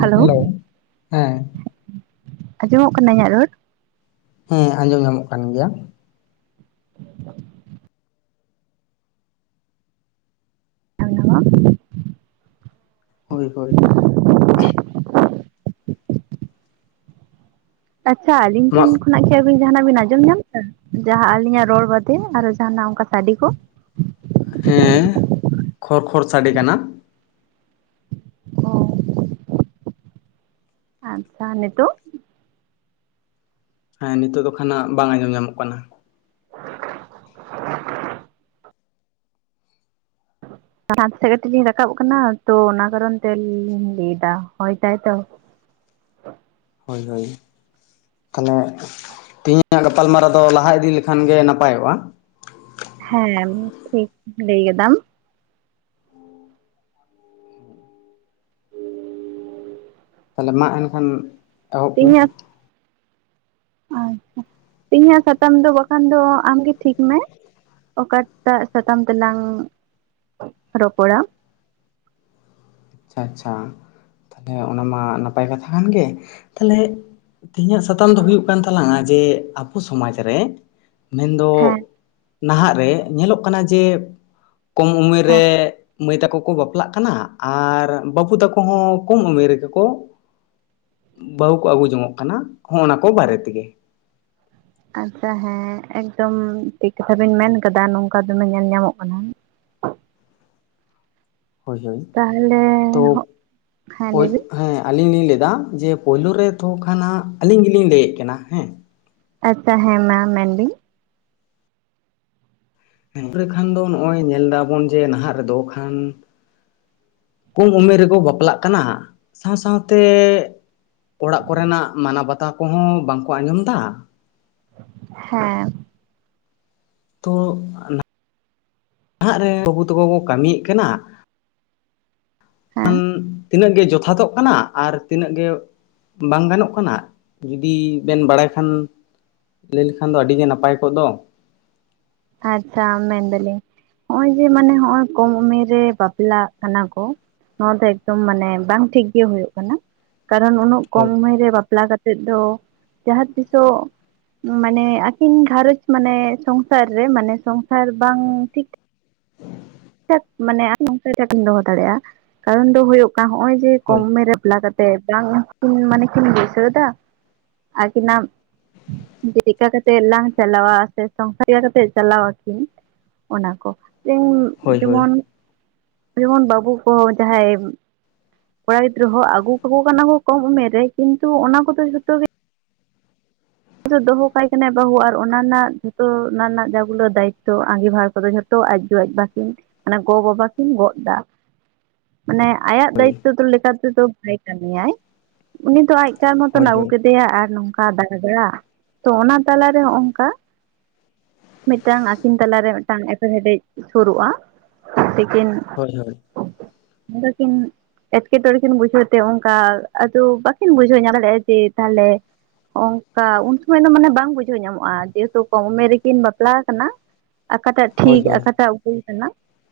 Hello ᱦᱮᱸ [inaudible] ᱟᱸᱡᱚᱢᱚᱜ ᱠᱟᱱᱟ ᱤᱧᱟᱹᱜ ᱨᱚᱲ᱾ ᱦᱮᱸ ᱟᱸᱡᱚᱢ ᱧᱟᱢᱚᱜ ᱠᱟᱱ ᱜᱮᱭᱟ᱾ [inaudible] [unintelligible] ᱦᱳᱭ ᱦᱳᱭ᱾ ᱟᱪᱪᱷᱟ ᱟᱹᱞᱤᱧ ᱱᱚᱣᱟ ᱴᱷᱮᱱ ᱠᱷᱚᱱ ᱠᱷᱚᱱᱟᱜ ᱠᱤ ᱟᱹᱵᱤᱱ ᱡᱟᱦᱟᱱᱟᱜ ᱵᱤᱱ ᱟᱸᱡᱚᱢ ᱧᱟᱢᱫᱟ ᱡᱟᱦᱟᱸ ᱟᱹᱞᱤᱧᱟᱜ ᱨᱚᱲ ᱵᱟᱫᱮ ᱟᱨᱚ ᱡᱟᱦᱟᱱᱟᱜ ᱚᱱᱠᱟ ᱥᱟᱰᱮ ᱠᱚ? ᱦᱮᱸ, ᱠᱷᱚᱨ ᱠᱷᱚᱨ ᱥᱟᱰᱮᱸ ᱠᱟᱱᱟ᱾ ᱟᱪᱪᱷᱟ ᱱᱤᱛᱚᱜ᱾ ᱦᱮᱸ ᱱᱤᱛᱚᱜ ᱫᱚ ᱠᱷᱟᱱᱟᱜ ᱵᱟᱝ ᱟᱸᱡᱚᱢ ᱧᱟᱢᱚᱜ ᱠᱟᱱᱟ᱾ [inaudible] ᱪᱷᱟᱛ ᱥᱮᱫ ᱠᱟᱹᱴᱤᱡ ᱞᱤᱧ ᱨᱟᱠᱟᱵ ᱟᱠᱟᱱᱟ, ᱛᱚ ᱚᱱᱟ ᱠᱟᱨᱚᱱ ᱛᱮᱞᱤᱧ ᱞᱟᱹᱭ ᱫᱟ ᱦᱳᱭᱫᱟᱭ ᱛᱚ᱾ ᱦᱳᱭ ᱦᱳᱭ᱾ ᱛᱟᱦᱚᱸᱞᱮ ᱛᱮᱦᱮᱧᱟᱜ ᱜᱟᱯᱟᱞ ᱢᱟᱨᱟᱣ ᱫᱚ ᱞᱟᱦᱟ ᱤᱫᱤ ᱞᱮᱠᱷᱟᱱ ᱜᱮ ᱱᱟᱯᱟᱭᱚᱜ-ᱟ᱾ ᱦᱮᱸ ᱴᱷᱤᱠ ᱞᱟᱹᱭ ᱠᱟᱫᱟᱢ᱾ ᱛᱟᱦᱚᱸᱞᱮ ᱢᱟ ᱮᱱᱠᱷᱟᱱ ᱮᱦᱚᱵᱽ ᱢᱮ᱾ ᱟᱪᱪᱷᱟ ᱛᱮᱦᱮ ᱧᱟᱜ ᱥᱟᱛᱟᱢ ᱫᱚ ᱵᱟᱠᱷᱟᱱ ᱫᱚ ᱟᱢ ᱜᱮ ᱴᱷᱤᱠ ᱢᱮ᱾ ᱚᱠᱟᱴᱟᱜ ᱥᱟᱛᱟᱢ ᱛᱮᱞᱟᱝ ᱨᱚᱯᱚᱲᱟ᱾ ᱪᱷᱟ ᱪᱷᱟ, ᱛᱟᱞᱦᱮ ᱚᱱᱟ ᱢᱟ ᱱᱟᱯᱟᱭ ᱠᱟᱛᱷᱟ ᱠᱟᱱ ᱜᱮ, ᱛᱟᱞᱦᱮ ᱛᱤᱦᱤᱧᱟᱜ ᱥᱟᱛᱟᱢ ᱫᱚ ᱦᱩᱭᱩᱜ ᱠᱟᱱ ᱛᱟᱞᱟᱝᱟ ᱡᱮ ᱟᱵᱚ ᱥᱚᱢᱟᱡᱽ ᱨᱮ, ᱢᱮᱱᱫᱚ ᱦᱮᱸ ᱱᱟᱦᱟᱜ ᱨᱮ ᱧᱮᱞᱚᱜ ᱠᱟᱱᱟ ᱡᱮ ᱠᱚᱢ ᱩᱢᱮᱨ ᱦᱮᱸ ᱨᱮ ᱢᱟᱹᱭ ᱛᱟᱠᱚ ᱠᱚ ᱵᱟᱯᱞᱟᱜ ᱠᱟᱱᱟ ᱟᱨ ᱵᱟᱹᱵᱩ ᱛᱟᱠᱚ ᱦᱚᱸ ᱠᱚᱢ ᱩᱢᱮᱨ ᱨᱮᱜᱮ ᱠᱚ ᱵᱟᱦᱩ ᱠᱚ ᱟᱹᱜᱩ ᱡᱚᱝᱚᱜ ᱠᱟᱱᱟ ᱦᱚᱜᱼᱚ ᱱᱟ ᱠᱚ ᱵᱟᱨᱮ ᱛᱮᱜᱮ᱾ ᱟᱪᱪᱷᱟ ᱦᱮᱸ ᱮᱠᱫᱚᱢ ᱴᱷᱤᱠ ᱠᱟᱛᱷᱟ ᱵᱮᱱ ᱢᱮᱱ ᱠᱟᱫᱟ ᱱᱚᱝᱠᱟ ᱫᱚᱢᱮ ᱧᱮᱞ ᱧᱟᱢᱚᱜ ᱠᱟᱱᱟ᱾ ᱦᱳᱭ ᱦᱳᱭ, ᱛᱟᱦᱚᱞᱮ ᱛᱚ ᱦᱮᱸ ᱳᱡ ᱞᱟᱹᱭᱵᱤᱱ ᱦᱮᱸ ᱟᱞᱤᱧ ᱞᱤᱧ ᱞᱮᱭᱫᱟ ᱡᱮ ᱯᱳᱭᱞᱳ ᱨᱮ ᱛᱚ ᱠᱷᱟᱱ ᱦᱟᱸᱜ ᱟᱹᱞᱤᱧ ᱜᱮᱞᱤᱧ ᱞᱟᱹᱭᱮᱫ ᱠᱟᱱᱟ, ᱦᱮᱸ? ᱟᱪᱪᱷᱟ ᱦᱮᱸ ᱢᱟ ᱢᱮᱱ ᱵᱤᱱ᱾ [unintelligible] ᱠᱷᱟᱱ ᱫᱚ ᱱᱚᱜ-ᱚᱭ ᱧᱮᱞ ᱫᱟᱵᱚᱱ ᱡᱮ ᱱᱟᱦᱟᱜ ᱨᱮᱫᱚ ᱠᱷᱟᱱ, ᱠᱚᱢ ᱩᱢᱮᱨ ᱨᱮᱠᱚ ᱵᱟᱯᱞᱟᱜ ᱠᱟᱱᱟ ᱥᱟᱶ ᱥᱟᱶᱛᱮ ᱚᱲᱟᱜ ᱠᱚᱨᱮᱱᱟᱜ ᱢᱟᱱᱟ ᱵᱟᱛᱟ ᱠᱚᱦᱚᱸ ᱵᱟᱝᱠᱚ ᱟᱸᱡᱚᱢ ᱫᱟ, ᱦᱮᱸ᱾ ᱛᱚ ᱱᱟ ᱦᱟᱜ ᱨᱮ ᱵᱟᱹᱵᱩ ᱛᱟᱠᱚ ᱠᱚ ᱠᱟᱹᱢᱤᱭᱮᱫ ᱠᱟᱱᱟ, ᱦᱮᱸ [inaudible] ᱛᱤᱱᱟᱹᱜ ᱜᱮ ᱡᱚᱛᱷᱟᱛᱚᱜ ᱠᱟᱱᱟ ᱟᱨ ᱛᱤᱱᱟᱹᱜ ᱜᱮ ᱵᱟᱝ ᱜᱟᱱᱚᱜ ᱠᱟᱱᱟ ᱡᱩᱫᱤ ᱵᱮᱱ ᱵᱟᱲᱟᱭ ᱠᱷᱟᱱ ᱞᱮᱭ ᱞᱮᱠᱷᱟᱱ ᱫᱚ ᱟᱹᱰᱤ ᱜᱮ ᱱᱟᱯᱟᱭ ᱠᱚᱜ ᱫᱚ᱾ ᱟᱪᱪᱷᱟ ᱢᱮᱱ ᱫᱟᱞᱤᱧ᱾ ᱦᱚᱸᱜ-ᱚᱭ ᱡᱮ ᱢᱟᱱᱮ ᱦᱚᱸᱜᱼᱚᱭ ᱠᱚᱢ ᱩᱢᱮᱨ ᱨᱮ ᱵᱟᱯᱞᱟᱜ ᱠᱟᱱᱟ ᱠᱚ᱾ ᱱᱚᱣᱟ ᱫᱚ ᱮᱠᱫᱚᱢ ᱢᱟᱱᱮ ᱵᱟᱝ ᱴᱷᱤᱠ ᱜᱮ ᱦᱩᱭᱩᱜ ᱠᱟᱱᱟ, ᱠᱟᱨᱚᱱ ᱩᱱᱟᱹᱜ ᱠᱚᱢ ᱦᱳᱭ ᱩᱢᱮᱨ ᱨᱮ ᱵᱟᱯᱞᱟ ᱠᱟ ᱛᱮᱫ ᱫᱚ ᱡᱟᱦᱟᱸ ᱛᱤᱥᱚᱜ ᱢᱟᱱᱮ ᱟᱹᱠᱤᱱ ᱜᱷᱟᱨᱚᱸᱡᱽ ᱢᱟᱱᱮ ᱥᱚᱝ ᱥᱟᱨ ᱨᱮ ᱢᱟᱱᱮ ᱥᱚᱝᱥᱟᱨ ᱵᱟᱝ ᱴᱷᱤᱠ [unintelligible] ᱴᱷᱟᱠ ᱢᱟᱱᱮ [inaudible] ᱫᱚᱦᱚ ᱫᱟᱲᱮᱜᱼᱟ ᱠᱟᱨᱚᱱ ᱫᱚ ᱦᱳᱭᱳᱜ ᱠᱟᱱᱟ ᱦᱚᱸᱜᱼᱚᱭ ᱡᱮ ᱠᱚᱢ ᱦᱳᱭ ᱳᱢᱮᱨ ᱨᱮ [inaudible] ᱥᱮ ᱵᱟᱝ ᱠᱤᱱ ᱢᱟᱱᱮ ᱠᱤᱱ ᱵᱟᱹᱭᱥᱟᱹᱣ ᱟᱠᱤᱱᱟᱜ ᱡᱮ ᱪᱮᱫᱠᱟ ᱠᱟᱛᱮᱜ ᱞᱟᱝ ᱪᱟᱞᱟᱣᱟ ᱥᱮ [inaudible] ᱪᱮᱫᱠᱟ ᱠᱟᱛᱮᱜ ᱪᱟᱞᱟᱣ ᱟᱠᱤᱱ ᱚᱱᱟ ᱠᱚ ᱤᱧ ᱦᱳᱭ ᱦᱳᱭ ᱡᱮᱢᱚᱱ, ᱡᱮᱢᱚᱱ ᱵᱟᱵᱩ ᱠᱚ ᱡᱟᱦᱟᱸᱭ ᱠᱚᱲᱟ ᱜᱤᱫᱽᱨᱟᱹ ᱦᱚᱸ ᱟᱹᱜᱩ ᱠᱟᱠᱚ ᱠᱟᱱᱟ ᱠᱚ ᱠᱚᱢ ᱩᱢᱮᱨ ᱨᱮ ᱠᱤᱱᱛᱩ ᱚᱱᱟ ᱠᱚᱫᱚ ᱡᱷᱚᱛᱚ ᱜᱮ ᱫᱚ ᱫᱚᱦᱚ ᱠᱟᱭ ᱠᱟᱱᱟᱭ ᱵᱟᱦᱩ ᱟᱨ ᱚᱱᱟ ᱨᱮᱱᱟᱜ ᱡᱷᱚᱛᱚ ᱚᱱᱟ ᱨᱮᱱᱟᱜ ᱡᱟᱟᱜᱩᱞᱳ ᱫᱟᱭᱤᱛᱛᱚ ᱟᱸᱜᱤᱵᱷᱟᱨ ᱠᱚᱫᱚ ᱡᱷᱚ ᱛᱚ ᱟᱡ ᱜᱚ ᱟᱡ ᱵᱟ ᱠᱤᱱ ᱢᱟᱱᱮ ᱜᱚ ᱵᱟᱵᱟ ᱠᱤᱱ ᱜᱚᱜ ᱫᱟ᱾ ᱢᱟᱱᱮ ᱟᱭᱟᱜ ᱦᱳᱭ ᱫᱟᱭᱤᱛᱛᱚ ᱫᱚ ᱞᱮᱠᱟ ᱛᱮᱫᱚ ᱵᱟᱭ ᱠᱟᱹᱢᱤᱭᱟᱭ, ᱩᱱᱤ ᱫᱚ ᱟᱡ ᱠᱟᱨ ᱢᱚᱛᱚᱱ ᱦᱳᱭ ᱟᱹᱜᱩ ᱦᱳᱭ ᱠᱮᱫᱮᱭᱟ ᱟᱨ ᱱᱚᱝᱠᱟ ᱫᱟᱬᱟ ᱫᱟᱬᱟ, ᱛᱚ ᱚᱱᱟ ᱛᱟᱞᱟᱨᱮ ᱦᱚᱸᱜᱼᱚᱝᱠᱟ, ᱢᱤᱫᱴᱟᱝ ᱟᱹᱠᱤᱱ ᱛᱟᱞᱟ ᱨᱮ ᱢᱤᱫᱴᱟᱝ ᱮᱯᱮᱨᱦᱮᱰᱮᱡ ᱥᱩᱨᱩᱜᱼᱟ ᱛᱤᱠᱤᱱ ᱦᱳᱭ ᱦᱳᱭ᱾ ᱟᱫᱚ ᱠᱤᱱ ᱮᱴᱠᱮᱴᱚᱬᱮ ᱠᱤᱱ ᱵᱩᱡᱷᱟᱹᱣ ᱛᱮ ᱚᱱᱠᱟ ᱟᱫᱚ ᱵᱟᱠᱤᱱ ᱵᱩᱡᱷᱟᱹᱣ ᱧᱟᱢ ᱫᱟᱲᱮᱜᱼᱟ ᱡᱮ ᱛᱟᱦᱚᱞᱮ ᱚᱝ ᱠᱟ ᱩᱱ ᱥᱚᱢᱚᱭ ᱫᱚ ᱢᱟᱱᱮ ᱵᱟᱝ ᱵᱩᱡᱷᱟᱹᱣ ᱧᱟᱢᱚᱜᱼᱟ ᱡᱮᱦᱮᱛᱩ ᱠᱚᱢ ᱩᱢᱮᱨ ᱨᱮᱠᱤᱱ ᱵᱟᱯᱞᱟ ᱠᱟᱱᱟ, ᱟᱠᱟᱴᱟᱜ ᱦᱳᱭ ᱴᱷᱤᱠ ᱦᱳᱭ ᱟᱠᱟᱴᱟᱜ ᱵᱷᱩᱞ ᱠᱟᱱᱟ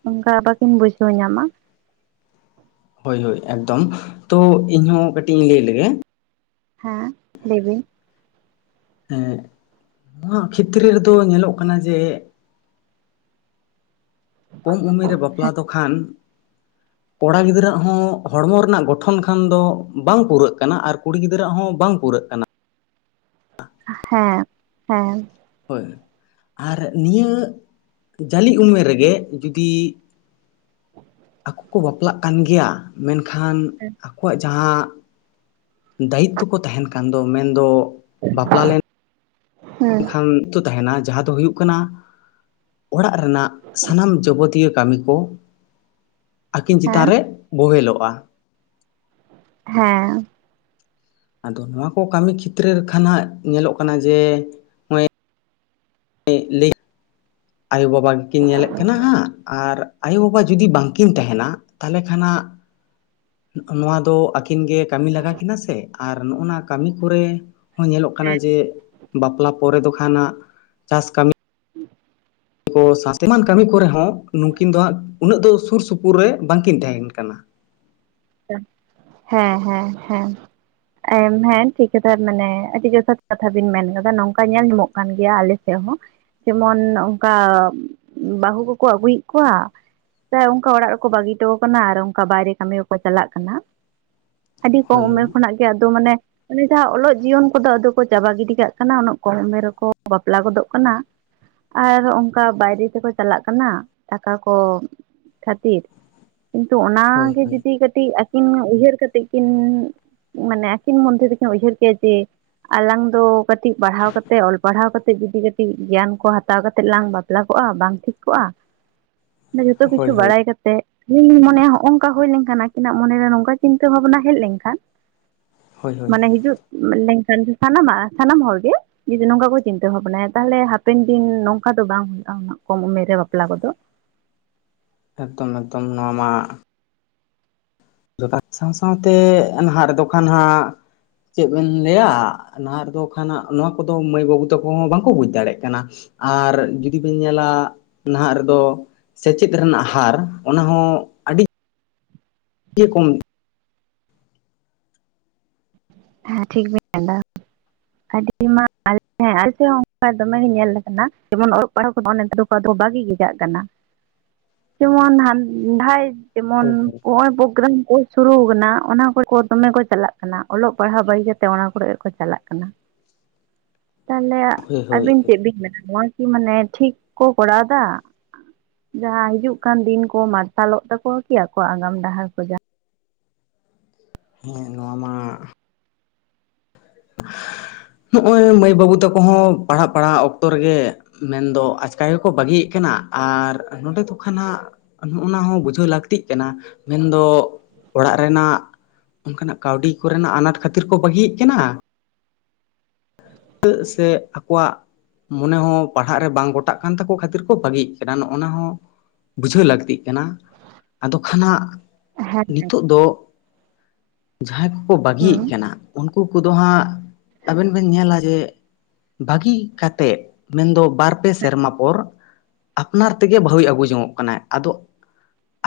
ᱚᱱᱠᱟ ᱵᱟᱠᱤᱱ ᱵᱩᱡᱷᱟᱣ ᱧᱟᱢᱼᱟ᱾ ᱦᱳᱭ ᱦᱳᱭ ᱮᱠᱫᱚᱢ, ᱛᱚ ᱤᱧ ᱦᱚᱸ ᱠᱟᱹᱴᱤᱡ ᱤᱧ ᱞᱟᱹᱭ ᱞᱮᱜᱮ᱾ ᱦᱮᱸ ᱞᱮᱭ ᱵᱤᱱ᱾ ᱦᱮᱸ ᱱᱚᱭᱟᱜ ᱠᱷᱮᱛᱨᱮ ᱨᱮᱫᱚ ᱧᱮᱞᱚᱜ ᱠᱟᱱᱟ ᱡᱮ ᱠᱚᱢ ᱩᱢᱮᱨ ᱨᱮ ᱵᱟᱯᱞᱟ ᱫᱚ ᱠᱷᱟᱱ ᱠᱚᱲᱟ ᱜᱤᱫᱽᱨᱟᱹᱣᱟᱜ ᱦᱚᱸ ᱦᱚᱲᱢᱚ ᱨᱮᱱᱟᱜ ᱜᱚᱴᱷᱚᱱ ᱠᱷᱟᱱ ᱫᱚ ᱵᱟᱝ ᱯᱩᱨᱟᱹᱜ ᱠᱟᱱᱟ, ᱟᱨ ᱠᱩᱲᱤ ᱜᱤᱫᱽᱨᱟᱹᱣᱟᱜ ᱦᱚᱸ ᱵᱟᱝ ᱯᱩᱨᱟᱹᱜ ᱠᱟᱱᱟ ᱾ ᱦᱮᱸ ᱦᱮᱸ᱾ ᱦᱳᱣ ᱟᱨ ᱱᱤᱭᱟᱹᱻ ᱡᱟᱹᱞᱤ ᱩᱢᱮᱨ ᱨᱮᱜᱮ ᱡᱩᱫᱤ ᱟᱠᱚ ᱠᱚ ᱵᱟᱯᱞᱟᱜ ᱠᱟᱱ ᱜᱮᱭᱟ, ᱢᱮᱱᱠᱷᱟᱱ ᱦᱮᱸ ᱟᱠᱚᱣᱟᱜ ᱡᱟᱦᱟᱸ ᱫᱟᱭᱤᱛᱛᱚ ᱠᱚ ᱛᱟᱦᱮᱸᱱ ᱠᱟᱱ ᱫᱚ, ᱢᱮᱱᱫᱚ ᱵᱟᱯᱞᱟ ᱞᱮᱱ ᱢᱮᱱᱠᱷᱟᱱ ᱛᱚ ᱛᱟᱦᱮᱸᱱᱟ ᱡᱟᱦᱟᱸ ᱫᱚ ᱦᱩᱭᱩᱜ ᱠᱟᱱᱟ, ᱚᱲᱟᱜ ᱨᱮᱱᱟᱜ ᱥᱟᱱᱟᱢ ᱡᱟᱵᱚᱛᱤᱭᱚ ᱠᱟᱹᱢᱤ ᱠᱚ, ᱟᱹᱠᱤᱱ ᱪᱮᱛᱟᱱ ᱦᱮᱸ ᱨᱮ ᱵᱳᱦᱮᱞᱚᱜ-ᱟ᱾ ᱦᱮᱸ᱾ ᱟᱫᱚ ᱱᱚᱣᱟ ᱠᱚ ᱠᱟᱹᱢᱤ ᱠᱷᱮᱛᱨᱮ ᱠᱷᱟᱱ ᱦᱟᱸᱜ ᱧᱮᱞᱚᱜ ᱠᱟᱱᱟ ᱡᱮ ᱞᱟᱹᱭ ᱟᱭᱳ-ᱵᱟᱵᱟ ᱜᱮᱠᱤᱱ ᱧᱮᱞᱮᱫ ᱠᱤᱱᱟ ᱦᱟᱸᱜ ᱟᱨ ᱟᱭᱳ ᱵᱟᱵᱟ ᱡᱩᱫᱤ ᱵᱟᱝᱠᱤᱱ ᱛᱟᱦᱮᱸᱱᱟ ᱛᱟᱦᱚᱸᱞᱮ ᱠᱷᱟᱱ ᱦᱟᱸᱜ ᱱᱚᱣᱟ ᱫᱚ ᱟᱹᱠᱤᱱ ᱜᱮ ᱠᱟᱹᱢᱤ ᱞᱟᱜᱟ ᱠᱤᱱᱟ ᱥᱮ, ᱟᱨ ᱱᱚᱜ-ᱚ ᱱᱟ ᱠᱟᱹᱢᱤ ᱠᱚᱨᱮ ᱦᱚᱸ ᱧᱮᱞᱚᱜ ᱠᱟᱱᱟ ᱡᱮ ᱵᱟᱯᱞᱟ ᱯᱚᱨᱮ ᱫᱚ ᱠᱷᱟᱱ ᱦᱟᱸᱜ ᱪᱟᱥ ᱠᱟᱹᱢᱤ᱾ [inaudible] ᱠᱚ ᱥᱟᱥᱛᱮ ᱮᱢᱟᱱ ᱠᱟᱹᱢᱤ ᱠᱚᱨᱮ ᱦᱚᱸ, ᱱᱩᱠᱤᱱ ᱫᱚ ᱦᱟᱸᱜ ᱩᱱᱟᱹᱜ ᱫᱚ ᱥᱩᱨ ᱥᱩᱯᱩᱨ ᱨᱮ ᱵᱟᱝᱠᱤᱱ ᱛᱟᱦᱮᱸᱱ ᱠᱟᱱᱟ᱾ ᱦᱮᱸ ᱦᱮᱸ ᱦᱮᱸ᱾ ᱦᱮᱸ ᱴᱷᱤᱠ ᱠᱟᱛᱷᱟ ᱢᱟᱱᱮ ᱟᱹᱰᱤ ᱡᱚᱛᱷᱟᱛ ᱠᱟᱛᱷᱟ ᱵᱤᱱ ᱢᱮᱱ ᱟᱠᱟᱫᱟ ᱱᱚᱝᱠᱟ ᱧᱮᱞ ᱧᱟᱢᱚᱜ ᱠᱟᱱ ᱜᱮᱭᱟ᱾ ᱟᱞᱮ ᱪᱮᱜ ᱦᱚᱸ ᱡᱮᱢᱚᱱ ᱚᱱᱠᱟ ᱵᱟᱹᱦᱩ ᱠᱚᱠᱚ ᱟᱜᱩᱭᱮᱫ ᱠᱚᱣᱟ ᱥᱮ ᱚᱱᱠᱟ ᱚᱲᱟᱜ ᱨᱮᱠᱚ ᱵᱟᱹᱜᱤ ᱦᱚᱴᱚ ᱠᱟᱱᱟ ᱟᱨ ᱚᱱᱠᱟ ᱵᱟᱭᱨᱮ ᱠᱟᱹᱢᱤ ᱠᱚ ᱪᱟᱞᱟᱜ ᱠᱟᱱᱟ, ᱟᱹᱰᱤ ᱠᱚᱢ ᱦᱳᱭ ᱩᱢᱮᱨ ᱦᱳᱭ ᱠᱷᱚᱱᱟᱜ ᱜᱮ ᱟᱫᱚ ᱢᱟᱱᱮ᱾ ᱚᱱᱮ ᱡᱟᱦᱟᱸ ᱚᱞᱚᱜ ᱡᱤᱭᱚᱱ ᱠᱚᱫᱚ ᱟᱫᱚ ᱠᱚ ᱪᱟᱵᱟ ᱜᱤᱰᱤ ᱠᱟᱜ ᱠᱟᱱᱟ, ᱩᱱᱟᱹᱜ ᱠᱚᱢ ᱩᱢᱮᱨ ᱨᱮᱠᱚ ᱵᱟᱯᱞᱟ ᱜᱚᱫᱚᱜ ᱠᱟᱱᱟ᱾ ᱟᱨ ᱚᱱᱠᱟ ᱵᱟᱭᱨᱮ ᱛᱮᱠᱚ ᱪᱟᱞᱟᱜ ᱠᱟᱱᱟ, ᱴᱟᱠᱟ ᱠᱚ ᱠᱷᱟᱹᱛᱤᱨ᱾ ᱠᱤᱱᱛᱩ ᱚᱱᱟ ᱦᱳᱭ ᱜᱮ ᱦᱳᱭ ᱡᱩᱫᱤ ᱠᱟᱹᱴᱤᱡ ᱟᱹᱠᱤᱱ ᱩᱭᱦᱟᱹᱨ ᱠᱟᱛᱮ ᱠᱤᱱ᱾ ᱢᱟᱱᱮ ᱟᱠᱤᱱ ᱢᱚᱫᱽᱫᱷᱮ ᱨᱮᱠᱤᱱ ᱩᱭᱦᱟᱹᱨ ᱠᱮᱭᱟ ᱡᱮ, ᱟᱞᱟᱝ ᱫᱚ ᱠᱟᱹᱴᱤᱡ ᱯᱟᱲᱦᱟᱣ ᱠᱟᱛᱮ ᱚᱞ ᱯᱟᱲᱦᱟᱣ ᱠᱟᱛᱮ ᱡᱩᱫᱤ ᱠᱟᱹᱴᱤᱡ᱾ ᱴᱤᱡ ᱜᱮᱭᱟᱱ ᱠᱚ ᱦᱟᱛᱟᱣ ᱠᱟᱛᱮᱫ ᱞᱟᱝ ᱵᱟᱯᱞᱟ ᱠᱚᱜ-ᱟ ᱵᱟᱝ ᱴᱷᱤᱠ ᱠᱚᱜ-ᱟ᱾ ᱢᱟᱱᱮ ᱡᱚᱛᱚ ᱠᱤᱪᱷᱩ ᱦᱳᱭ ᱦᱳᱭ ᱵᱟᱲᱟᱭ ᱠᱟᱛᱮ ᱤᱧ ᱫᱩᱧ ᱢᱚᱱᱮᱭᱟ ᱦᱚᱜ-ᱚᱝ ᱠᱟ ᱦᱩᱭ ᱞᱮᱱ ᱠᱟᱱᱟ ᱟᱹᱠᱤᱱᱟᱜ ᱢᱚᱱᱮᱨᱮ ᱱᱚᱝᱠᱟ ᱪᱤᱱᱛᱟᱹ ᱵᱷᱟᱵᱱᱟ ᱦᱮᱡ ᱞᱮᱱᱠᱷᱟᱱ, ᱦᱳᱭ ᱦᱳᱭ ᱢᱟᱱᱮ ᱦᱤᱡᱩᱜ ᱢᱮᱱᱫᱟᱧ ᱥᱟᱱᱟᱢᱟᱜ ᱥᱟᱱᱟᱢ ᱦᱚᱲ ᱜᱮ᱾ ᱡᱩᱫᱤ ᱱᱚᱝᱠᱟ ᱠᱚ ᱪᱤᱱᱛᱟᱹ ᱵᱷᱟᱵᱱᱟᱭᱟ ᱛᱟᱦᱚᱸᱞᱮ ᱦᱟᱯᱮᱱ ᱫᱤᱱ ᱱᱚᱝᱠᱟ ᱫᱚ ᱵᱟᱝ ᱦᱩᱭᱩᱜ-ᱟ ᱩᱱᱟᱹᱜ ᱠᱚᱢ ᱩᱢᱮᱨ ᱨᱮ ᱵᱟᱯᱞᱟ ᱠᱚᱫᱚ᱾ ᱮᱠᱫᱚᱢ ᱮᱠᱫᱚᱢ ᱱᱚᱣᱟ ᱢᱟ ᱡᱚᱛᱷᱟᱛ ᱥᱟᱶ ᱥᱟᱶᱛᱮ ᱱᱟᱦᱟᱸᱜ ᱨᱮᱫᱚ ᱠᱷᱟᱱ ᱦᱟᱸᱜ᱾ ᱪᱮᱫ ᱵᱮᱱ ᱞᱟᱹᱭᱟ ᱱᱟᱦᱟᱸᱜ ᱨᱮᱫᱚ ᱠᱟᱷᱱ ᱦᱟᱸᱜ ᱱᱚᱣᱟ ᱠᱚᱫᱚ ᱢᱟᱹᱭ ᱵᱟᱹᱵᱩ ᱛᱟᱠᱚ ᱦᱚᱸ ᱵᱟᱝᱠᱚ ᱵᱩᱡᱽ ᱫᱟᱲᱮᱭᱟᱜ ᱠᱟᱱᱟ᱾ ᱟᱨ ᱡᱩᱫᱤ ᱵᱤᱱ ᱧᱮᱞᱟ ᱱᱟᱦᱟᱸᱜ ᱨᱮᱫᱚ᱾ ᱥᱮᱪᱮᱫ ᱨᱮᱱᱟᱜ ᱦᱟᱨ ᱚᱱᱟ ᱦᱚᱸ ᱤᱭᱟ ᱠᱚᱢ ᱦᱮᱸ ᱴᱷᱤᱠ ᱵᱤᱱ ᱢᱮᱱᱫᱟ᱾ ᱠᱟᱹᱴᱤᱡ ᱢᱟ ᱟᱞᱮ ᱴᱷᱮᱱ᱾ ᱦᱮᱸ ᱟᱞᱮ ᱦᱚᱸ ᱚᱱᱠᱟ ᱫᱚᱢᱮ ᱜᱮ ᱧᱮᱞ ᱟᱠᱟᱱᱟ, ᱡᱮᱢᱚᱱ ᱚᱞᱚᱜ ᱯᱟᱲᱦᱟᱜ [unintelligible] ᱵᱟᱜᱤ ᱠᱡᱟᱜ ᱠᱟᱱᱟ᱾ ᱡᱮᱢᱚᱱ ᱦᱟᱱ ᱰᱟᱭ ᱦᱳᱭ ᱡᱮᱢᱚᱱᱚ ᱯᱨᱳᱜᱽᱨᱟᱢ ᱠᱚ᱾ ᱥᱩᱨᱩ ᱠᱟᱱᱟ ᱚᱱᱟ ᱠᱚᱨᱮ ᱠᱚ ᱫᱚᱢᱮ ᱠᱚ ᱪᱟᱞᱟᱜ ᱠᱟᱱᱟ, ᱚᱞᱚᱜ ᱯᱟᱲᱦᱟᱣ ᱵᱟᱹᱜᱤ ᱠᱟᱛᱮ ᱚᱱᱟ ᱠᱚᱨᱮ ᱜᱮᱠᱚ ᱪᱟᱞᱟᱜ ᱠᱟᱱᱟ᱾ ᱛᱟᱦᱚᱸᱞᱮ ᱦᱳᱭ ᱦᱳᱭ ᱟᱹᱵᱤᱱ ᱦᱳᱭ ᱪᱮᱫ ᱵᱤᱱ ᱢᱮᱱᱟ ᱱᱚᱣᱟ ᱠᱤ ᱢᱟᱱᱮ ᱴᱷᱤᱠ ᱠᱚ ᱠᱚᱨᱟᱣ ᱫᱟ᱾ ᱡᱟᱦᱟᱸ ᱦᱤᱡᱩᱜ ᱠᱟᱱ ᱫᱤᱱ ᱠᱚ ᱢᱟᱨᱥᱟᱞᱚᱜ ᱛᱟᱠᱚᱣᱟ ᱠᱤ ᱟᱠᱚᱣᱟᱜ ᱟᱜᱟᱢ ᱰᱟᱦᱟᱨ ᱠᱚ ᱡᱟᱦᱟᱸ ᱦᱮᱸ ᱱᱚᱣᱟ ᱢᱟ [unintelligible] ᱱᱚᱜᱼᱚᱭ ᱢᱟᱹᱭ ᱵᱟᱹᱵᱩ ᱛᱟᱠᱚ ᱦᱚᱸ ᱯᱟᱲᱦᱟᱜ ᱯᱟᱲᱦᱟᱜ ᱚᱠᱛᱚ ᱨᱮᱜᱮ ᱢᱮᱱᱫᱚ ᱟᱪᱠᱟ ᱜᱮᱠᱚ ᱵᱟᱹᱜᱤᱭᱮᱫ ᱠᱟᱱᱟ ᱟᱨ ᱱᱚᱸᱰᱮ ᱫᱚ ᱠᱷᱟᱱ ᱦᱟᱸᱜ ᱚᱱᱟ ᱦᱚᱸ ᱵᱩᱡᱷᱟᱹᱣ ᱞᱟᱹᱠᱛᱤᱜ ᱠᱟᱱᱟ ᱢᱮᱱᱫᱚ ᱚᱲᱟᱜ ᱨᱮᱱᱟᱜ ᱚᱱᱠᱟᱱᱟᱜ ᱠᱟᱹᱣᱰᱤ ᱠᱚᱨᱮᱱᱟᱜ ᱟᱱᱟᱴ ᱠᱷᱟᱹᱛᱤᱨ ᱠᱚ ᱵᱟᱹᱜᱤᱭᱮᱫ ᱠᱟᱱᱟ? ᱫᱟ. ᱜ ᱥᱮ ᱟᱠᱚᱣᱟᱜ ᱢᱚᱱᱮ ᱦᱚᱸ ᱯᱟᱲᱦᱟᱜ ᱨᱮ ᱵᱟᱝ ᱜᱚᱴᱟᱜ ᱠᱟᱱ ᱛᱟᱠᱚ ᱠᱷᱟᱹᱛᱤᱨ ᱠᱚ ᱵᱟᱹᱜᱤᱜ ᱠᱟᱱᱟ ᱱᱚᱜ ᱱᱚᱣᱟ ᱦᱚᱸ ᱵᱩᱡᱷᱟᱹᱣ ᱞᱟᱹᱠᱛᱤᱜ ᱠᱟᱱᱟ ᱟᱫᱚ ᱠᱷᱟᱱ ᱦᱟᱸᱜ ᱡᱟᱦᱟᱸ ᱦᱮᱸ ᱦᱮᱸ ᱱᱤᱛᱚᱜ ᱫᱚ ᱡᱟᱦᱟᱸᱭ ᱠᱚᱠᱚ ᱦᱩᱸ ᱵᱟᱹᱜᱤᱭᱮᱫ ᱠᱟᱱᱟ ᱩᱱᱠᱩ ᱠᱚᱫᱚ ᱦᱟᱸᱜ ᱟᱵᱮᱱ ᱵᱮᱱ ᱧᱮᱞᱟ ᱡᱮ ᱵᱷᱟᱹᱜᱤ ᱠᱟᱛᱮᱜ ᱢᱮᱱᱫᱚ ᱵᱟᱨ ᱯᱮ ᱥᱮᱨᱢᱟ ᱯᱚᱨ ᱟᱯᱱᱟᱨ ᱛᱮᱜᱮ ᱵᱟᱹᱦᱩᱭ ᱟᱹᱜᱩ ᱡᱚᱱᱚᱜ ᱠᱟᱱᱟᱭ ᱟᱫᱚ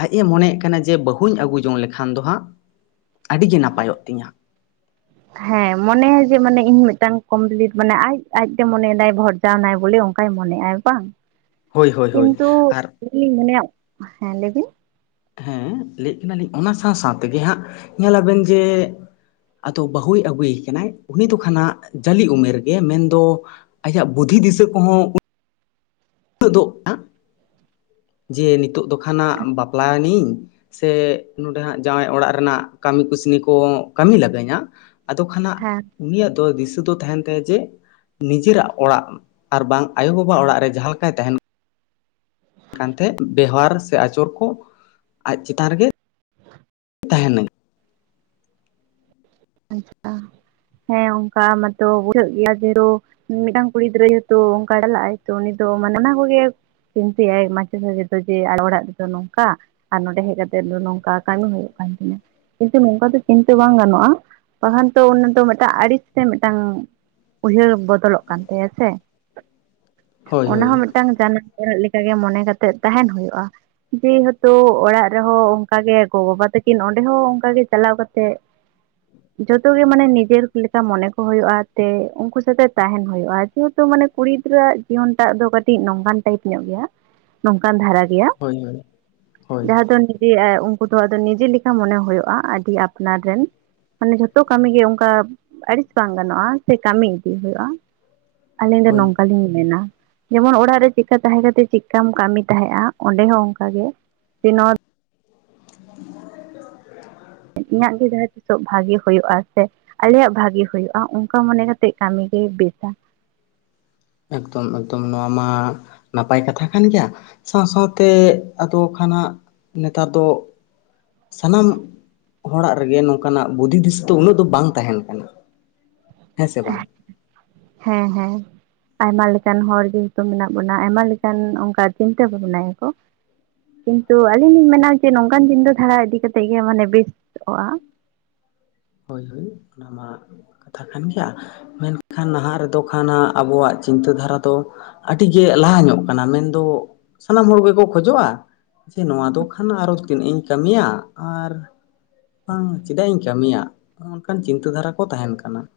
ᱟᱡ ᱮ ᱢᱚᱱᱮᱭᱮᱫ ᱠᱟᱱᱟ ᱡᱮ ᱵᱟᱹᱦᱩᱧ ᱟᱹᱜᱩ ᱡᱚᱝ ᱞᱮᱠᱷᱟᱱ ᱫᱚ ᱦᱟᱸᱜ ᱟᱹᱰᱤ ᱜᱮ ᱱᱟᱯᱟᱭᱚᱜ ᱛᱤᱧᱟ᱾ ᱾ ᱦᱮᱸ ᱢᱚᱱᱮᱭᱟ ᱡᱮ ᱢᱟᱱᱮ ᱤᱧ ᱢᱤᱫᱴᱟᱝ ᱠᱚᱢᱯᱞᱤᱴ ᱢᱟᱱᱮ ᱟᱡ ᱟᱡᱛᱮ ᱢᱚᱱᱮᱭᱮᱫᱟᱭ ᱵᱷᱚᱴ ᱠᱟᱣᱱᱟᱭ ᱵᱚᱞᱮ ᱚᱱᱠᱟᱭ ᱢᱚᱱᱮᱜ ᱟᱭ ᱵᱟᱝ ᱦᱳᱭ ᱦᱳᱭ ᱦᱳᱭ ᱠᱤᱱᱛᱩ ᱟᱨ ᱤᱧ ᱢᱚᱱᱮᱭᱟ ᱦᱮᱸ ᱞᱟᱹᱭ ᱵᱤᱱ? ᱦᱮᱸ ᱞᱟᱹᱭᱮᱫ ᱠᱟᱱᱟᱞᱤᱧ ᱚᱱᱟ ᱥᱟᱶ ᱥᱟᱶ ᱛᱮᱜᱮ ᱦᱟᱸᱜ ᱧᱮᱞᱟᱵᱤᱱ ᱡᱮ ᱟᱫᱚ ᱵᱟᱹᱦᱩᱭ ᱟᱹᱜᱩᱭᱮ ᱠᱟᱱᱟᱭ ᱩᱱᱤ ᱫᱚ ᱠᱷᱟᱱᱟᱜ ᱡᱟᱹᱞᱤ ᱩᱢᱮᱨ ᱜᱮ ᱢᱮᱱᱫᱚ ᱟᱡᱟᱜ ᱵᱩᱫᱷᱤ ᱫᱤᱥᱟᱹ ᱠᱚᱦᱚᱸ ᱩᱱᱟᱹᱜ ᱫᱚ [inaudible] ᱡᱮ ᱱᱤᱛᱚᱜ ᱫᱚ ᱠᱷᱟᱱᱟᱜ ᱵᱟᱯᱞᱟᱭᱮᱱᱤᱧ ᱥᱮ ᱱᱚᱰᱮ ᱦᱟᱸᱜ ᱡᱟᱶᱟᱭ ᱚᱲᱟᱜ ᱨᱮᱱᱟᱜ ᱠᱟᱹᱢᱤ ᱠᱩᱥᱱᱤ ᱠᱚ ᱠᱟᱹᱢᱤ ᱞᱟᱜᱟᱹᱧᱟ ᱟᱫᱚ ᱠᱷᱟᱱ ᱦᱟᱸᱜ ᱦᱮᱸ ᱩᱱᱤᱭᱟᱜ ᱫᱚ ᱫᱤᱥᱟᱹ ᱫᱚ ᱛᱟᱦᱮᱸᱱ ᱛᱟᱭᱟ ᱡᱮ ᱱᱤᱡᱮᱨᱟᱜ ᱚᱲᱟᱜ ᱟᱨ ᱵᱟᱝ ᱟᱭᱳᱼᱵᱟᱵᱟ ᱚᱲᱟᱜ ᱨᱮ ᱡᱟᱦᱟᱸ ᱞᱮᱠᱟᱭ ᱛᱟᱦᱮᱸᱱ ᱠᱟᱱ ᱛᱮ ᱵᱮᱣᱦᱟᱨ ᱥᱮ ᱟᱪᱚᱨ ᱠᱚ ᱟᱡ ᱪᱮᱛᱟᱱ ᱨᱮᱜᱮ ᱛᱟᱦᱮᱸᱱᱟᱹᱧ ᱾ ᱟᱪᱪᱷᱟ ᱦᱮᱸ ᱚᱱᱠᱟ ᱢᱟᱛᱚ ᱵᱩᱨᱟᱹᱜ ᱜᱮᱭᱟ ᱡᱮᱛᱳ ᱢᱤᱫᱴᱟᱝ ᱠᱩᱲᱤ ᱜᱤᱫᱽᱨᱟᱹ ᱡᱮᱦᱮᱛᱩ ᱚᱱᱠᱟ ᱪᱟᱞᱟᱜ-ᱟᱭ ᱛᱚ ᱩᱱᱤ ᱫᱚ ᱢᱟᱱᱟᱣ ᱠᱚᱜᱮ, ᱪᱤᱱᱛᱟᱹᱭᱟᱭ [inaudible] ᱡᱮ ᱚᱲᱟᱜ ᱨᱮᱫᱚ ᱱᱚᱝᱠᱟ, ᱟᱨ ᱱᱚᱰᱮ ᱦᱮᱡ ᱠᱟᱛᱮᱜ ᱱᱚᱝᱠᱟ ᱠᱟᱹᱢᱤ ᱦᱩᱭᱩᱜ ᱠᱟᱱ ᱛᱤᱧᱟᱹ ᱠᱤᱱᱛᱩ ᱱᱚᱝᱠᱟ ᱫᱚ ᱪᱤᱱᱛᱟᱹ ᱵᱟᱝ ᱜᱟᱱᱚᱜᱼᱟ ᱾ ᱵᱟᱠᱷᱟᱱ ᱛᱚ ᱚᱱᱟ ᱫᱚ ᱢᱤᱫᱴᱟᱝ ᱟᱹᱲᱤᱥ ᱛᱮ ᱢᱤᱫᱴᱟᱝ ᱩᱭᱦᱟᱹᱨ ᱵᱚᱫᱚᱞᱚᱜ ᱠᱟᱱ ᱛᱟᱭᱟ ᱥᱮ ᱦᱳᱭ ᱚᱱᱟ ᱦᱳᱭ ᱦᱚᱸ ᱢᱤᱫ ᱢᱤᱫᱴᱟᱝ ᱡᱟᱱᱟᱢ ᱚᱲᱟᱜ ᱞᱮᱠᱟᱜᱮ ᱢᱚᱱᱮ ᱠᱟᱛᱮᱜ ᱛᱟᱦᱮᱸᱱ ᱦᱩᱭᱩᱜᱼᱟ ᱾ ᱡᱮᱦᱮᱛᱩ ᱚᱲᱟᱜ ᱨᱮᱦᱚᱸ ᱚᱱᱠᱟᱜᱮ ᱜᱚ ᱵᱟᱵᱟ ᱛᱟᱹᱠᱤᱱ ᱚᱸᱰᱮ ᱦᱚᱸ ᱚᱱᱠᱟ ᱜᱮ ᱪᱟᱞᱟᱣ ᱠᱟᱛᱮᱜ ᱡᱚᱛᱚ ᱜᱮ ᱢᱟᱱᱮ ᱱᱤᱡᱮᱨ ᱞᱮᱠᱟ ᱢᱚᱱᱮ ᱠᱚ ᱦᱩᱭᱩᱜᱼᱟ ᱛᱮ ᱩᱱᱠᱩ ᱥᱟᱛᱮ ᱛᱟᱦᱮᱸᱱ ᱦᱩᱭᱩᱜᱼᱟ ᱾ ᱡᱮᱦᱮᱛᱩ ᱢᱟᱱᱮ ᱠᱩᱲᱤ ᱜᱤᱫᱽᱨᱟᱹ ᱟᱜ ᱡᱤᱭᱚᱱ ᱴᱟᱜ ᱫᱚ ᱠᱟᱹᱴᱤᱡ ᱱᱟᱝᱠᱟᱱ ᱴᱟᱭᱤᱯ ᱧᱚᱜ ᱜᱮᱭᱟ ᱱᱚᱝᱠᱟᱱ ᱫᱷᱟᱨᱟ ᱜᱮᱭᱟ ᱾ ᱦᱚᱭ ᱡᱟᱦᱟᱸ ᱫᱚ ᱱᱤᱡᱮ ᱩᱱᱠᱩ ᱫᱚ ᱟᱫᱚ ᱱᱤᱡᱮ ᱞᱮᱠᱟ ᱢᱟᱱᱮ ᱦᱩᱭᱩᱜᱳᱜᱼᱟ ᱟᱹᱰᱤ ᱟᱯᱱᱟᱨ ᱨᱮᱱ ᱾ ᱢᱟᱱᱮ ᱡᱷᱚᱛᱚ ᱠᱟᱹᱢᱤ ᱜᱮ ᱚᱱᱠᱟ ᱟᱹᱲᱤᱥ ᱵᱟᱝ ᱜᱟᱱᱚᱜᱼᱟ ᱥᱮ ᱠᱟᱹᱢᱤ ᱤᱫᱤ ᱦᱩᱭᱩᱜᱼᱟ ᱾ ᱟᱹᱞᱤᱧ ᱫᱚ ᱦᱳᱭ ᱱᱚᱝᱠᱟᱞᱤᱧ ᱢᱮᱱᱟ ᱾ ᱡᱮᱢᱚᱱ ᱚᱲᱟᱜ ᱨᱮ ᱪᱮᱫᱠᱟ ᱛᱟᱦᱮᱸ ᱠᱟᱛᱮ ᱪᱮᱫᱠᱟᱢ ᱠᱟᱹᱢᱤ ᱛᱟᱦᱮᱸᱜ-ᱟ ᱚᱸᱰᱮ ᱦᱚᱸ ᱚᱱᱠᱟᱜᱮ ᱥᱮ ᱱᱚᱛ ᱤᱧᱟᱜ ᱜᱮ ᱡᱟᱦᱟᱸ ᱛᱤᱥᱚᱜ ᱵᱷᱟᱹᱜᱮ ᱦᱩᱭᱩᱜᱳᱜᱼᱟ ᱥᱮ, ᱟᱞᱮᱭᱟᱜ ᱵᱷᱟᱹᱜᱤ ᱦᱩᱭᱩᱜᱼᱟ ᱚᱱᱠᱟ ᱢᱚᱱᱮ ᱠᱟᱛᱮᱜ ᱠᱟᱹᱢᱤ ᱜᱮ ᱵᱮᱥᱟ ᱾ ᱮᱠᱫᱚᱢ ᱮᱠᱫᱚᱢ ᱱᱚᱣᱟ ᱢᱟ ᱱᱟᱯᱟᱭ ᱠᱟᱛᱷᱟ ᱠᱟᱱ ᱜᱮᱭᱟ ᱾ ᱥᱟᱶ ᱥᱟᱶᱛᱮ ᱟᱫᱚ ᱠᱷᱟᱱᱟᱜ ᱱᱮᱛᱟᱨ ᱫᱚ ᱥᱟᱱᱟᱢ ᱦᱚᱲᱟᱜ ᱨᱮᱜᱮ ᱱᱚᱝᱠᱟᱱᱟᱜ ᱵᱩᱫᱷᱤ ᱫᱤᱥᱟᱹ ᱫᱚ ᱩᱱᱟᱹᱜ ᱫᱚ ᱵᱟᱝ ᱛᱟᱦᱮᱸᱱ ᱠᱟᱱᱟ ᱦᱮᱸ ᱥᱮ ᱵᱟᱝ? ᱦᱮᱸ ᱦᱮᱸ᱾ ᱟᱭᱢᱟ ᱞᱮᱠᱟᱱ ᱦᱚᱲ ᱜᱮ ᱦᱤᱛᱳᱜ ᱢᱮᱱᱟᱜ ᱵᱚᱱᱟ ᱟᱭᱢᱟ ᱞᱮᱠᱟᱱ ᱚᱱᱠᱟ ᱪᱤᱱᱛᱟᱹ ᱵᱷᱟᱵᱱᱟᱭᱟ ᱠᱚ ᱾ ᱠᱤᱱᱛᱩ ᱟᱹᱞᱤᱧ ᱞᱤᱧ ᱢᱮᱱᱟ ᱡᱮ ᱱᱚᱝᱠᱟᱱ ᱪᱤᱱᱛᱟᱹ ᱫᱷᱟᱨᱟ ᱤᱫᱤ ᱠᱟᱛᱮᱫ ᱜᱮ ᱢᱟᱱᱮ ᱵᱮᱥᱚᱜ-ᱟ ᱾ ᱦᱳᱭ ᱦᱳᱭ ᱚᱱᱟ ᱢᱟ ᱠᱟᱛᱷᱟ ᱠᱟᱱ ᱜᱮᱭᱟ ᱾ ᱢᱮᱱᱠᱷᱟᱱ ᱱᱟᱦᱟᱸᱜ ᱨᱮᱫᱚ ᱠᱷᱟᱱ ᱦᱟᱸᱜ ᱟᱵᱚᱣᱟᱜ ᱪᱤᱱᱛᱟᱹ ᱫᱷᱟᱨᱟ ᱫᱚ ᱟᱹᱰᱤᱜᱮ ᱞᱟᱦᱟ ᱧᱚᱜ ᱠᱟᱱᱟ ᱢᱮᱱᱫᱚ ᱥᱟᱱᱟᱢ ᱦᱚᱲ ᱜᱮᱠᱚ ᱠᱷᱚᱡᱚᱜ-ᱟ ᱾ ᱡᱮ ᱱᱚᱣᱟ ᱫᱚ ᱠᱷᱟᱱ ᱟᱨᱚ ᱛᱤᱱᱟᱹᱜ ᱤᱧ ᱠᱟᱹᱢᱤᱭᱟ ᱟᱨ, ᱵᱟᱝ ᱪᱮᱫᱟᱜ ᱤᱧ ᱠᱟᱹᱢᱤᱭᱟ, ᱚᱱᱠᱟᱱ ᱪᱤᱱᱛᱟᱹ ᱫᱷᱟᱨᱟ ᱠᱚ ᱛᱟᱦᱮᱸᱱ ᱠᱟᱱᱟ ᱾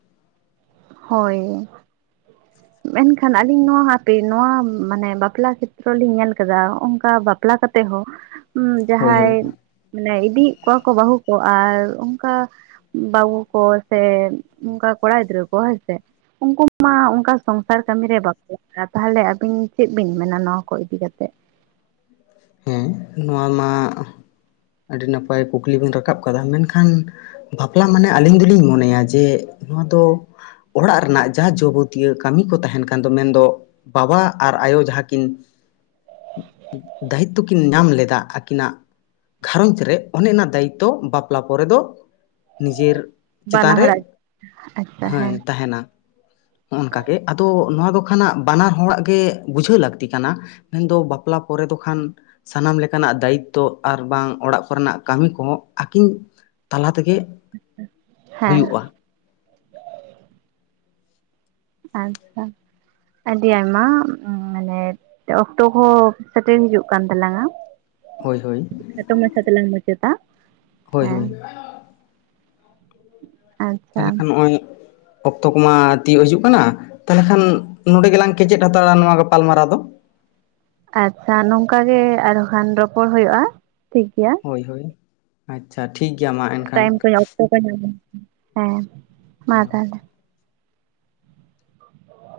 ᱦᱳᱭ᱾ ᱢᱮᱱᱠᱷᱟᱱ ᱟᱹᱞᱤᱧ ᱱᱚᱣᱟ ᱦᱟᱯᱮ ᱱᱚᱣᱟ ᱢᱟᱱᱮ ᱵᱟᱯᱞᱟ ᱠᱷᱮᱛᱛᱨᱚ ᱞᱤᱧ ᱧᱮᱞ ᱟᱠᱟᱫᱟ ᱚᱱᱠᱟ ᱵᱟᱯᱞᱟ ᱠᱟᱛᱮᱜ ᱦᱚᱸ ᱩ ᱦᱳᱭ ᱦᱳᱭ ᱡᱟᱦᱟᱸᱭ ᱢᱟᱱᱮ ᱤᱫᱤᱭᱮᱫ ᱠᱚᱣᱟ ᱠᱚ ᱵᱟᱹᱦᱩ ᱠᱚ ᱟᱨ ᱚᱱᱠᱟ ᱵᱟᱹᱵᱩ ᱠᱚ ᱥᱮ, ᱚᱱᱠᱟ ᱠᱚᱲᱟ ᱜᱤᱫᱽᱨᱟᱹ ᱠᱚ ᱦᱮ ᱥᱮ ᱾ ᱩᱱᱠᱩ ᱢᱟ ᱚᱱᱠᱟ ᱥᱚᱝᱥᱟᱨ ᱠᱟᱹᱢᱤ ᱨᱮ ᱵᱟᱠᱚ ᱞᱟᱜᱟᱜ-ᱟ ᱛᱟᱦᱚᱸᱞᱮ ᱟᱹᱵᱤᱱ ᱪᱮᱫ ᱵᱤᱱ ᱢᱮᱱᱟ ᱱᱚᱣᱟ ᱠᱚ ᱤᱫᱤ ᱠᱟᱛᱮᱫ ᱾ ᱦᱮᱸ, ᱱᱚᱣᱟ ᱢᱟ, ᱟᱹᱰᱤ ᱱᱟᱯᱟᱭ ᱠᱩᱠᱞᱤ ᱵᱤᱱ ᱨᱟᱠᱟᱵ ᱠᱟᱫᱟ ᱢᱮᱱᱠᱷᱟᱱ ᱾ ᱵᱟᱯᱞᱟ ᱢᱟᱱᱮ ᱟᱹᱞᱤᱧ ᱫᱩᱞᱤᱝ ᱢᱚᱱᱮᱭᱟ ᱡᱮ ᱱᱚᱣᱟ ᱫᱚ ᱚᱲᱟᱜ ᱨᱮᱱᱟᱜ ᱡᱟ ᱡᱚᱵᱚᱛᱤᱭᱟᱹ ᱠᱟᱢᱤ ᱠᱚ ᱛᱟᱦᱮᱸᱱ ᱠᱟᱱ ᱫᱚ ᱢᱮᱱᱫᱚ ᱵᱟᱵᱟ ᱟᱨ ᱟᱭᱳ ᱡᱟᱦᱟᱸ ᱠᱤᱱ ᱫᱟᱭᱤᱛᱛᱚ ᱠᱤᱱ ᱧᱟᱢ ᱞᱮᱫᱟ ᱟᱹᱠᱤᱱᱟᱜ ᱜᱷᱟᱨᱚᱸᱡᱽ ᱨᱮ ᱚᱱᱮ ᱚᱱᱟ ᱫᱟᱭᱤᱛᱛᱚ ᱵᱟᱯᱞᱟ ᱯᱚᱨᱮ ᱫᱚ ᱱᱤᱡᱮᱨ ᱵᱟᱱᱟ ᱪᱮᱛᱟᱱ ᱨᱮ ᱦᱚᱲᱟᱜ ᱟᱪᱪᱷᱟ ᱦᱳᱭ ᱦᱮᱸ ᱛᱟᱦᱮᱸᱱᱟ᱾ ᱦᱚᱸᱜ-ᱚ ᱱᱚᱝᱠᱟ ᱜᱮ ᱟᱫᱚ ᱱᱚᱣᱟ ᱫᱚ ᱠᱷᱟᱱ ᱦᱟᱸᱜ ᱵᱟᱱᱟ ᱦᱚᱲᱟᱜ ᱜᱮ ᱵᱩᱡᱷᱟᱹᱣ ᱞᱟᱹᱠᱛᱤ ᱠᱟᱱᱟ ᱢᱮᱱᱫᱚ ᱵᱟᱯᱞᱟ ᱯᱚᱨᱮ ᱫᱚ ᱠᱷᱟᱱ ᱥᱟᱱᱟᱢ ᱞᱮᱠᱟᱱᱟᱜ ᱫᱟᱭᱤᱛᱛᱚ ᱟᱨ ᱵᱟᱝ ᱚᱲᱟᱜ ᱠᱚᱨᱮᱱᱟᱜ ᱠᱟᱹᱢᱤ ᱠᱚᱦᱚᱸ ᱟᱹᱠᱤᱱ ᱛᱟᱞᱟ ᱛᱮᱜᱮ ᱦᱮᱸ ᱦᱩᱭᱩᱜ-ᱟ᱾ ᱟᱪᱪᱷᱟ, ᱟᱹᱰᱤ ᱟᱭᱢᱟ ᱢᱟᱱᱮ ᱚᱠᱛᱚ ᱦᱚᱸ ᱥᱮᱴᱮᱨ ᱦᱤᱡᱩᱜ ᱠᱟᱱ ᱛᱟᱞᱟᱝᱟ᱾ ᱦᱳᱭ ᱦᱳᱭ᱾ ᱠᱷᱟᱴᱚ ᱢᱟᱪᱷᱟ ᱛᱮᱞᱟᱝ ᱢᱩᱪᱟᱹᱫᱟ᱾ ᱦᱳᱭ ᱦᱮᱸ ᱦᱳᱭ ᱾ ᱟᱪᱪᱷᱟ ᱛᱟᱦᱞᱮ ᱠᱷᱟᱱ ᱱᱚᱜ-ᱚᱭ ᱚᱠᱛᱚ ᱠᱚᱢᱟ ᱛᱤᱭᱳᱜ ᱦᱤᱡᱩᱜ ᱠᱟᱱᱟ, ᱛᱟᱦᱚᱸᱞᱮ ᱠᱷᱟᱱ ᱱᱚᱸᱰᱮ ᱜᱮᱞᱟᱝ ᱠᱮᱪᱮᱫ ᱦᱟᱛᱟᱲᱟ ᱱᱚᱣᱟ ᱜᱟᱯᱟᱞᱢᱟᱨᱟᱣ ᱫᱚ᱾ ᱟᱪᱪᱷᱟ ᱱᱚᱝᱠᱟ ᱜᱮ ᱟᱨ ᱦᱚᱸ ᱠᱷᱟᱱ ᱨᱚᱯᱚᱲ ᱦᱳᱭᱳᱜ-ᱟ, ᱴᱷᱤᱠ ᱜᱮᱭᱟ᱾ ᱦᱳᱭ ᱦᱳᱭ, ᱟᱪᱪᱷᱟ ᱴᱷᱤᱠ ᱜᱮᱭᱟ ᱢᱟ ᱮᱱᱠᱷᱟᱱ᱾ ᱴᱟᱭᱤᱢ [unintelligible] ᱦᱮᱸ, ᱢᱟ ᱛᱟᱦᱚᱸᱞᱮ᱾